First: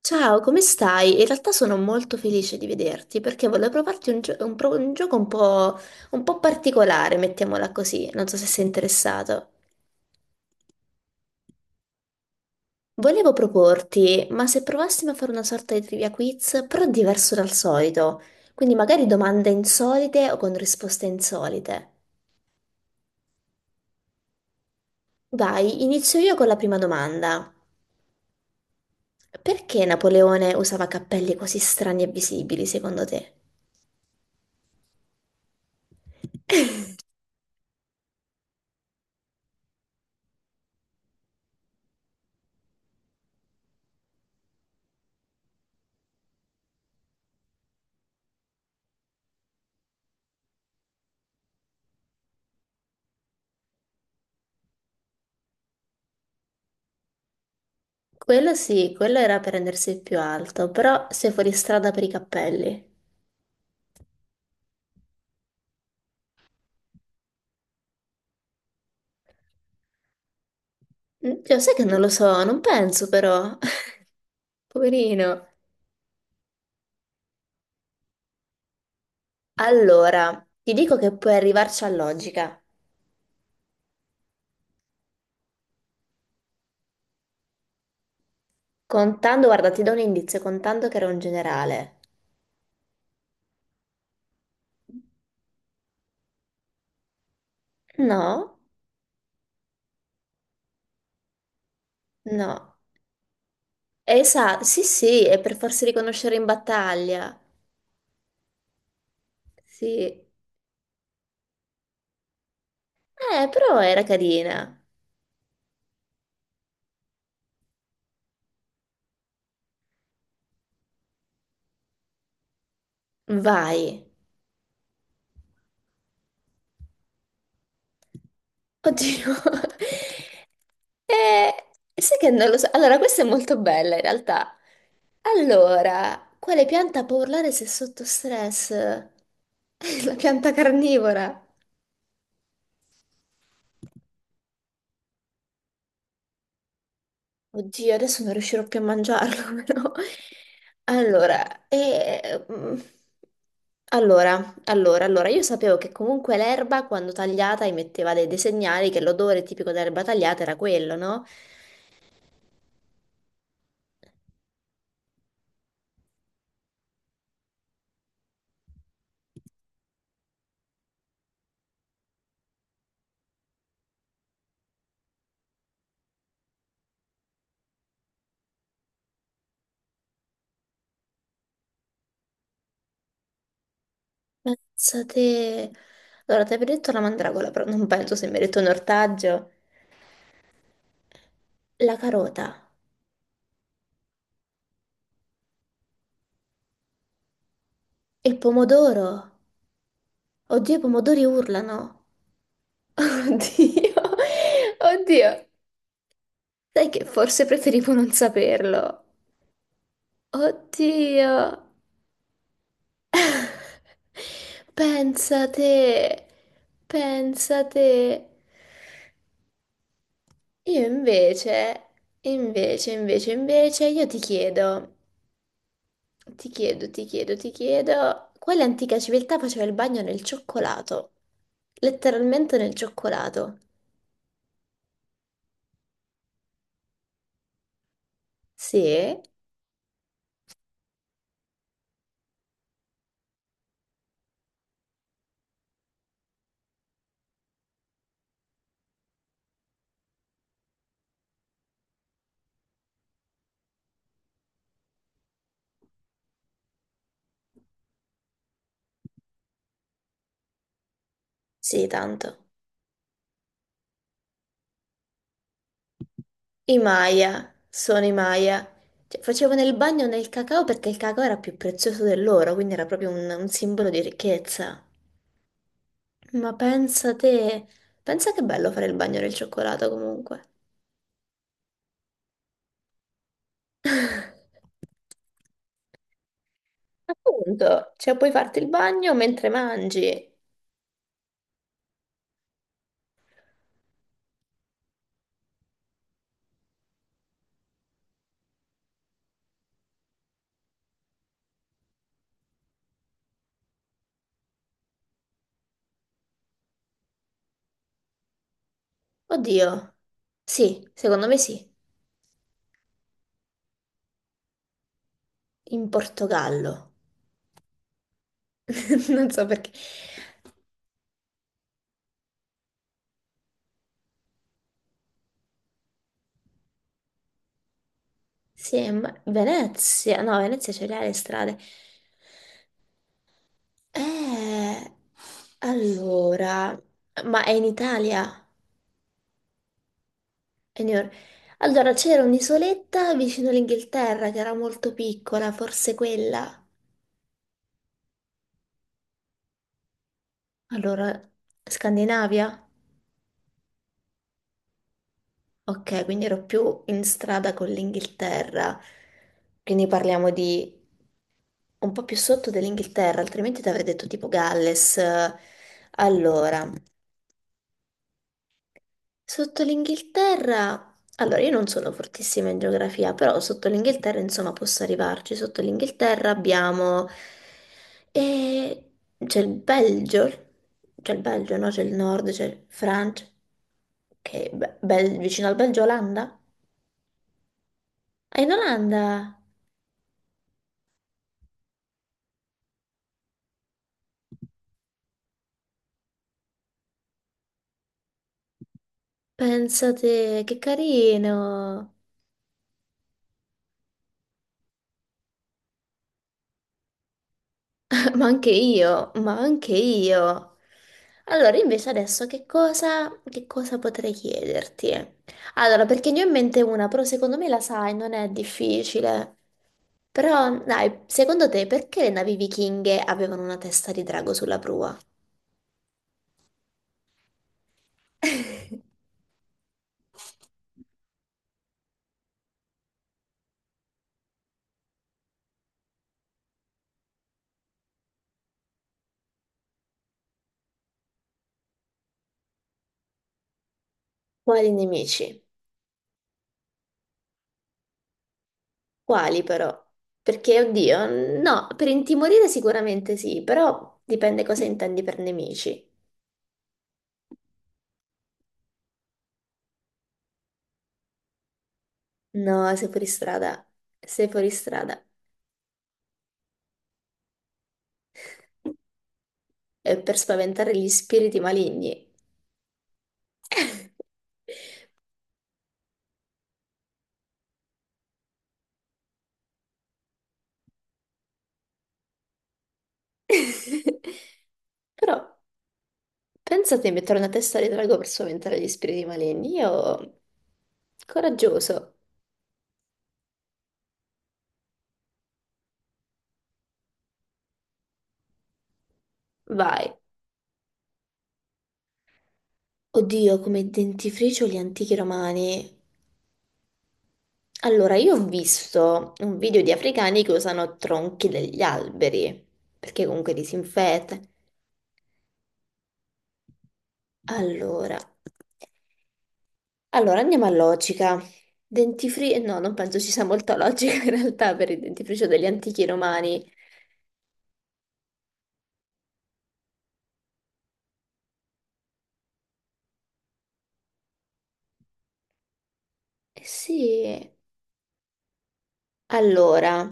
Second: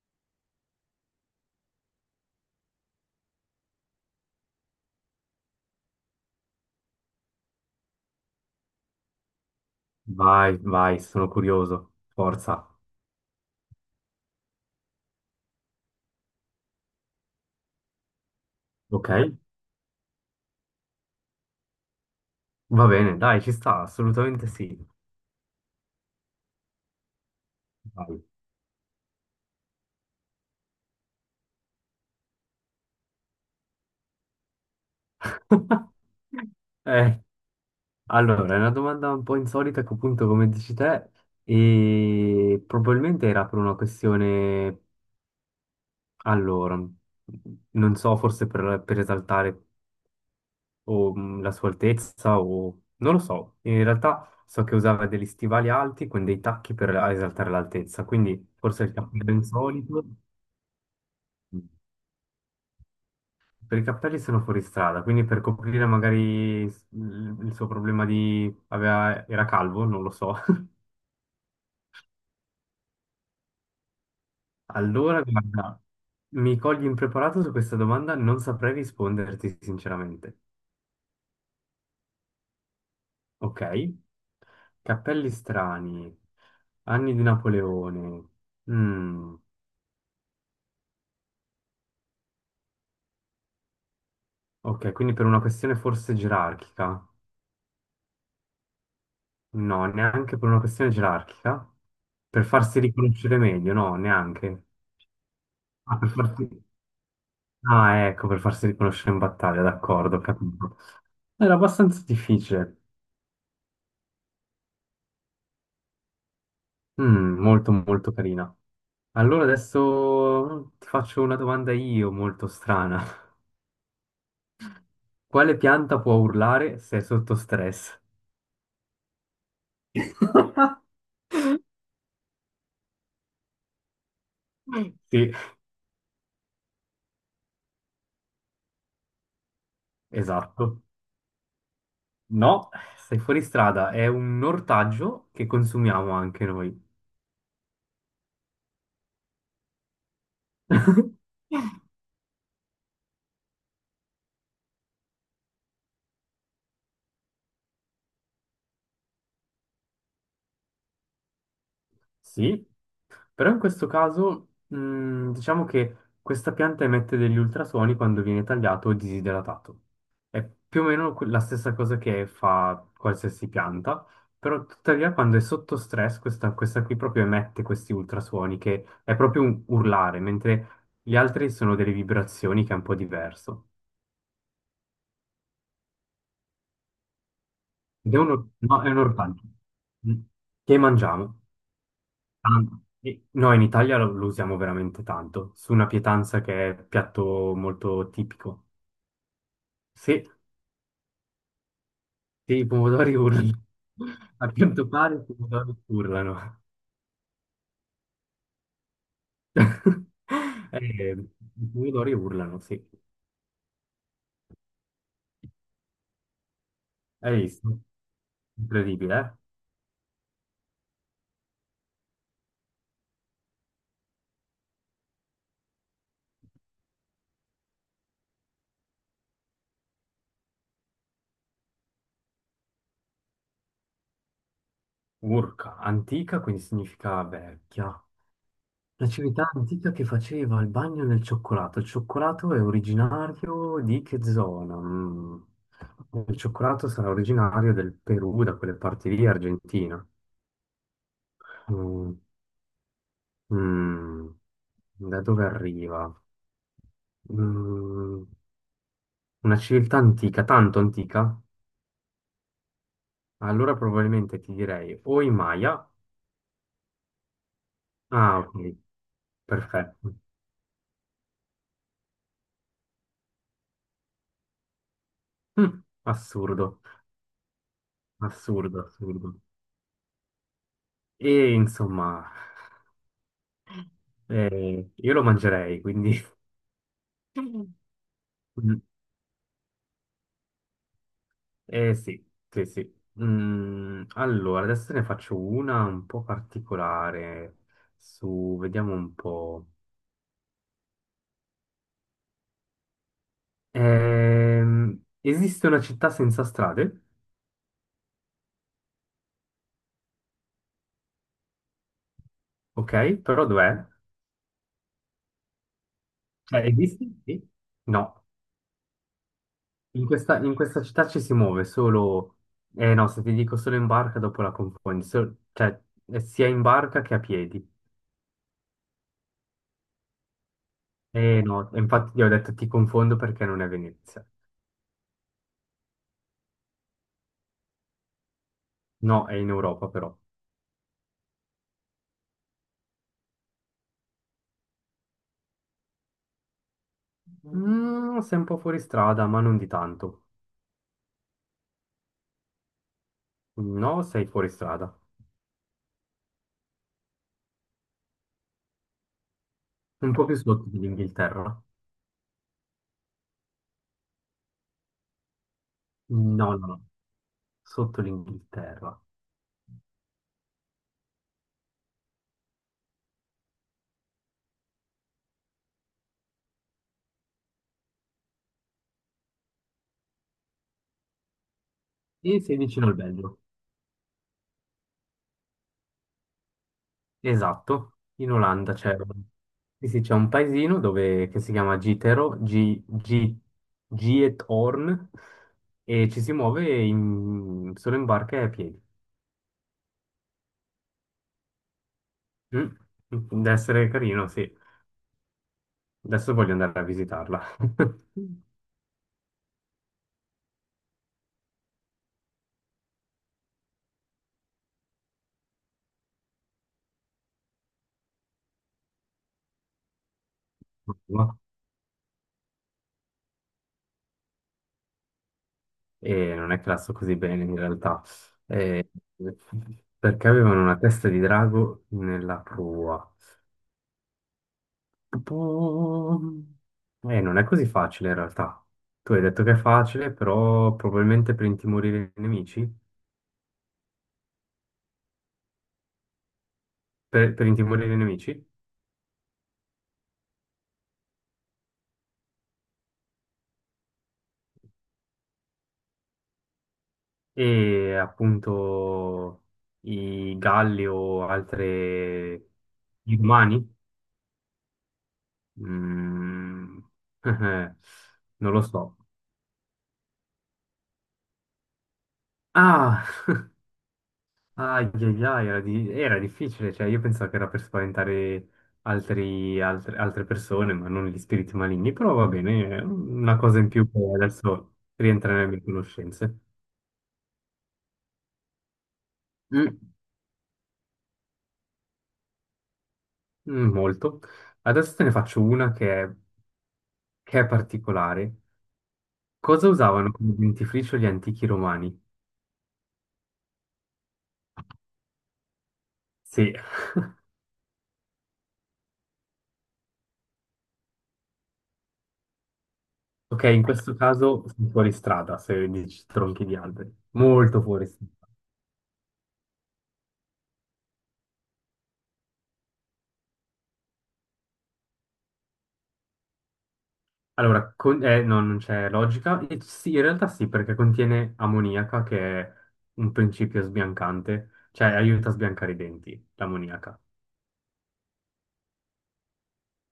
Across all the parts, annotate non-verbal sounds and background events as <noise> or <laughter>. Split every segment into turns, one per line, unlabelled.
Ciao, come stai? In realtà sono molto felice di vederti perché volevo provarti un gioco un po' particolare, mettiamola così, non so se sei interessato.
Vai, vai, sono curioso. Forza.
Volevo proporti, ma se provassimo a fare una sorta di trivia quiz, però diverso dal solito, quindi magari
Ok?
domande insolite o con risposte insolite.
Va bene, dai, ci sta, assolutamente sì.
Vai, inizio io con la prima domanda.
Vai.
Perché Napoleone usava cappelli così strani e visibili, secondo te?
<laughs> Eh, allora, è una domanda un po' insolita che appunto, come dici te, e probabilmente era per una questione, allora, non so, forse per esaltare la sua altezza o... non lo so. In realtà so che usava degli stivali alti con dei tacchi per esaltare l'altezza, quindi
Quello
forse il
sì, quello
cappello
era per rendersi il
insolito.
più alto, però sei fuori strada per i cappelli.
Per i cappelli sono fuori strada, quindi per coprire magari il suo problema di... era calvo, non lo so. <laughs>
Mm, cioè, sai che non lo so, non penso però. <laughs>
Allora,
Poverino.
guarda, mi cogli impreparato su questa domanda, non saprei risponderti sinceramente.
Allora, ti dico che puoi arrivarci a logica.
Ok? Cappelli strani, anni di Napoleone. Mm,
Contando, guarda, ti do un indizio, contando che era un generale.
ok, quindi per una questione forse gerarchica?
No,
No, neanche per una questione gerarchica. Per
no.
farsi riconoscere meglio, no,
Esatto,
neanche.
sì, sì, è per farsi
Ah, per
riconoscere in
farsi-
battaglia.
Ah, ecco, per farsi riconoscere in battaglia, d'accordo, ho
Sì.
capito. Era abbastanza difficile.
Però era carina.
Mm, molto, molto carina. Allora adesso ti faccio una domanda io, molto strana.
Vai.
Quale pianta può urlare se è sotto stress?
Oddio. <laughs>
<laughs>
Eh, Sai che non lo so. Allora, questa è molto bella in realtà.
Sì,
Allora, quale pianta può urlare se è sotto stress? <laughs> La pianta
esatto.
carnivora.
No, sei fuori strada, è un ortaggio che consumiamo anche noi.
Oddio, adesso non riuscirò più a mangiarlo, <laughs> però.
<laughs>
Allora, allora, io sapevo che comunque l'erba quando tagliata emetteva dei segnali che l'odore tipico dell'erba tagliata era quello, no?
Sì, però in questo caso diciamo che questa pianta emette degli ultrasuoni quando viene tagliato o disidratato. È più o meno la stessa cosa che fa qualsiasi pianta, però tuttavia quando è sotto stress questa qui proprio emette questi ultrasuoni che è proprio un urlare, mentre gli altri sono delle vibrazioni che è un po' diverso.
Pensa te. Allora, ti avevo detto la mandragola, però non penso
Ed è
se mi hai detto un
no, è un ortaggio
ortaggio.
mm, che mangiamo.
La carota,
Tanto. No, in Italia lo usiamo veramente tanto, su una pietanza che è piatto molto
il
tipico.
pomodoro.
Sì,
Oddio, i pomodori urlano.
sì, i
<laughs>
pomodori urlano.
Oddio,
<laughs> A quanto pare i
oddio.
pomodori urlano.
Sai che forse preferivo non saperlo.
<laughs> Eh,
Oddio.
i pomodori urlano, sì.
Pensa te,
Hai
pensa
visto?
te.
Incredibile, eh?
Io invece, io ti chiedo. Ti chiedo, quale antica civiltà faceva il bagno nel cioccolato? Letteralmente nel cioccolato.
Urca, antica, quindi significa vecchia. La
Sì,
civiltà antica che faceva il bagno nel cioccolato. Il cioccolato è originario di che zona? Mm. Il cioccolato sarà originario del Perù, da quelle parti lì, Argentina. Mm. Mm. Da dove arriva? Mm. Una civiltà antica, tanto antica?
sì, tanto.
Allora probabilmente ti direi o i Maya.
I Maya, sono i
Ah,
Maya.
ok,
Cioè, facevano il bagno
perfetto.
nel cacao perché il cacao era più prezioso dell'oro, quindi era proprio un simbolo di ricchezza.
Mm.
Ma
Assurdo,
pensa te, pensa che bello
assurdo,
fare il bagno nel
assurdo.
cioccolato comunque.
E insomma. Io lo mangerei, quindi... <laughs>
Appunto, cioè puoi farti il
Mm,
bagno mentre mangi.
eh sì, sì, sì. Allora, adesso ne faccio una un po' particolare. Su, vediamo un po'. Esiste una città senza strade,
Oddio. Sì, secondo me sì.
ok? Però dov'è?
In
Cioè,
Portogallo.
esiste? Sì. No.
<laughs> Non so perché.
In in questa città ci si muove solo... Eh no, se ti dico solo in barca, dopo la confondi. Cioè, sia in barca che a piedi.
Sì, ma Venezia, no, Venezia ce le ha le
Eh
strade.
no, infatti io ho detto ti confondo perché non è Venezia.
Eh, allora, ma è in Italia?
No, è in Europa però.
È in Eur- Allora, c'era un'isoletta vicino all'Inghilterra che era molto piccola, forse quella.
Mm, sei un po' fuori strada, ma non di tanto.
Allora, Scandinavia?
No, sei fuori strada.
Ok, quindi ero più in strada con l'Inghilterra, quindi
Un po'
parliamo
più sotto
di
dell'Inghilterra.
un po' più sotto dell'Inghilterra, altrimenti ti avrei detto tipo Galles.
No, no,
Allora,
no. Sotto l'Inghilterra.
sotto l'Inghilterra, allora io non sono fortissima in geografia, però sotto l'Inghilterra insomma posso arrivarci. Sotto l'Inghilterra abbiamo. E c'è il Belgio, c'è il Belgio, no? C'è il nord,
E sei
c'è
vicino al
Francia,
Belgio.
che è vicino al Belgio, Olanda.
Esatto. In
Ah, in
Olanda c'è
Olanda?
sì, sì, c'è un paesino dove, che si chiama Gitero, G, G, Giethoorn, e ci si muove solo in barca e a piedi.
Pensate, che carino!
Mm, deve essere carino, sì. Adesso voglio andare a visitarla.
<laughs> Ma anche io. Allora, invece adesso che cosa potrei chiederti? Allora, perché ne ho in mente una, però secondo me la sai, non è difficile. Però, dai,
<laughs>
secondo te perché le navi vichinghe avevano una testa di drago sulla prua?
E non è classo così bene in realtà, eh, perché avevano una testa di drago nella prua. Tipo, non è così facile in realtà. Tu hai detto che è facile, però probabilmente per intimorire i nemici,
Quali nemici?
per intimorire i nemici
Quali però? Perché, oddio, no, per intimorire sicuramente sì, però dipende cosa intendi per nemici.
e appunto i galli o altre
No, sei fuori
gli
strada,
umani?
sei fuori strada.
Mm, <laughs> non lo so.
È per spaventare gli spiriti maligni.
Ah, ai, ai, ai, era difficile, cioè io pensavo che era per spaventare altre persone, ma non gli spiriti maligni, però va bene, è una cosa in più che
<laughs>
adesso
Però
rientra nelle mie conoscenze.
pensate di mettere una testa di drago per spaventare gli spiriti maligni.
Mm,
Io, coraggioso,
mm, molto. Adesso te ne faccio una che è particolare. Cosa
vai.
usavano come dentifricio gli antichi romani?
Oddio, come dentifricio gli antichi romani.
Sì,
Allora, io ho visto un video di africani che usano tronchi degli alberi, perché comunque
ok, in questo
disinfetta.
caso sono fuori strada, se dici tronchi di alberi, molto fuori
Allora,
strada.
allora andiamo a logica. Dentifricio, no, non penso ci sia molta logica in realtà per il dentifricio degli antichi romani.
Allora, no, non c'è logica. E sì, in realtà sì, perché contiene ammoniaca, che è un principio sbiancante, cioè aiuta a sbiancare i denti,
Eh
l'ammoniaca.
sì, allora,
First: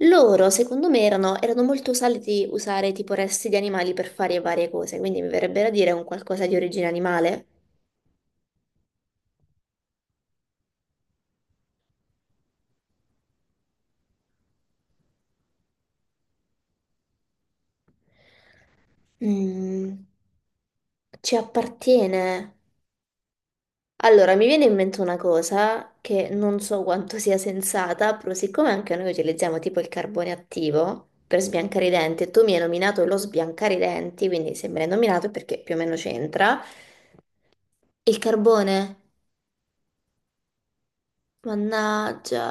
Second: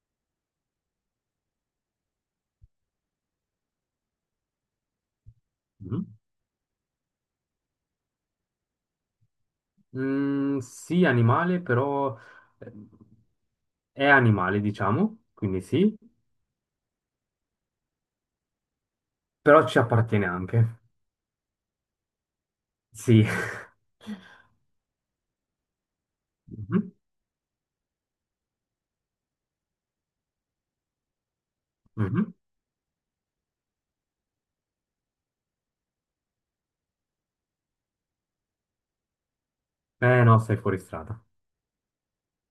loro secondo me erano molto usati usare tipo resti di animali per fare varie cose, quindi mi verrebbe da dire
Mhm.
un qualcosa di origine animale.
Mm, sì, animale, però eh, è animale, diciamo, quindi sì, però ci
Mm,
appartiene anche. <laughs>
ci appartiene.
Sì.
Allora, mi viene in mente una cosa che non so
Mhm,
quanto sia sensata, però siccome anche noi utilizziamo tipo il carbone attivo per sbiancare i denti, e
mhm.
tu mi hai nominato lo sbiancare i denti, quindi se me l'hai nominato è perché più o meno c'entra, il carbone,
Eh no, sei fuori strada.
mannaggia,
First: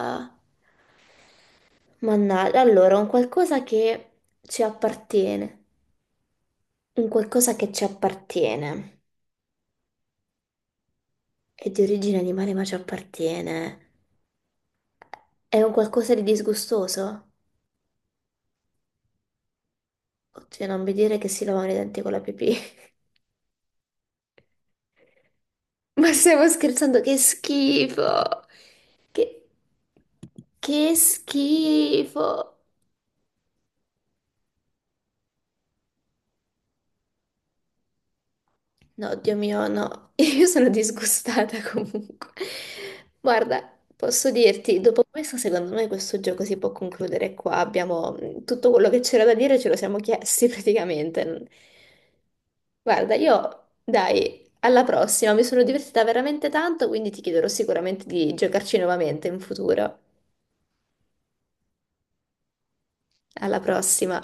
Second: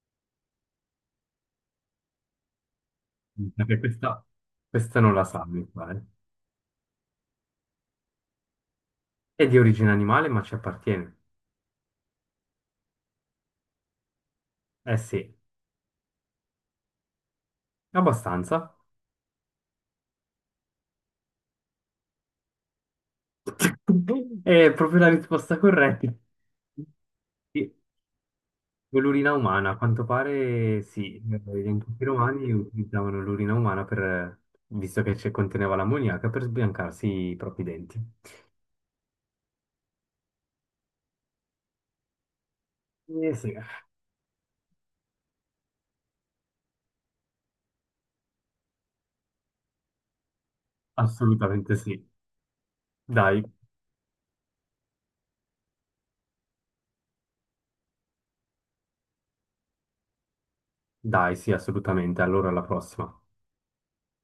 mannaggia, allora,
Perché questa,
ci
questa non la sa,
appartiene,
mi pare.
un qualcosa che ci appartiene,
È di origine animale, ma ci appartiene.
è di origine animale ma ci appartiene,
Eh sì,
è un qualcosa di disgustoso?
abbastanza.
Oddio, non mi dire che si lavano i denti con la pipì.
<laughs> È proprio la risposta
<laughs>
corretta.
Ma stiamo scherzando, che
Sì,
schifo!
l'urina
Che,
umana, a quanto pare
che
sì, gli antichi
schifo!
romani utilizzavano l'urina umana visto che ci conteneva l'ammoniaca, per sbiancarsi i propri denti.
No, Dio mio, no, <laughs> io sono disgustata <laughs> comunque.
Eh sì,
Guarda, posso dirti, dopo questo, secondo me questo gioco si può concludere qua. Abbiamo tutto quello che c'era da dire, ce lo siamo chiesti <laughs> praticamente.
assolutamente sì.
Guarda,
Dai,
io, dai, alla prossima, mi sono divertita veramente tanto, quindi ti chiederò sicuramente di giocarci nuovamente in futuro.
dai, sì, assolutamente. Allora alla prossima.
Alla prossima.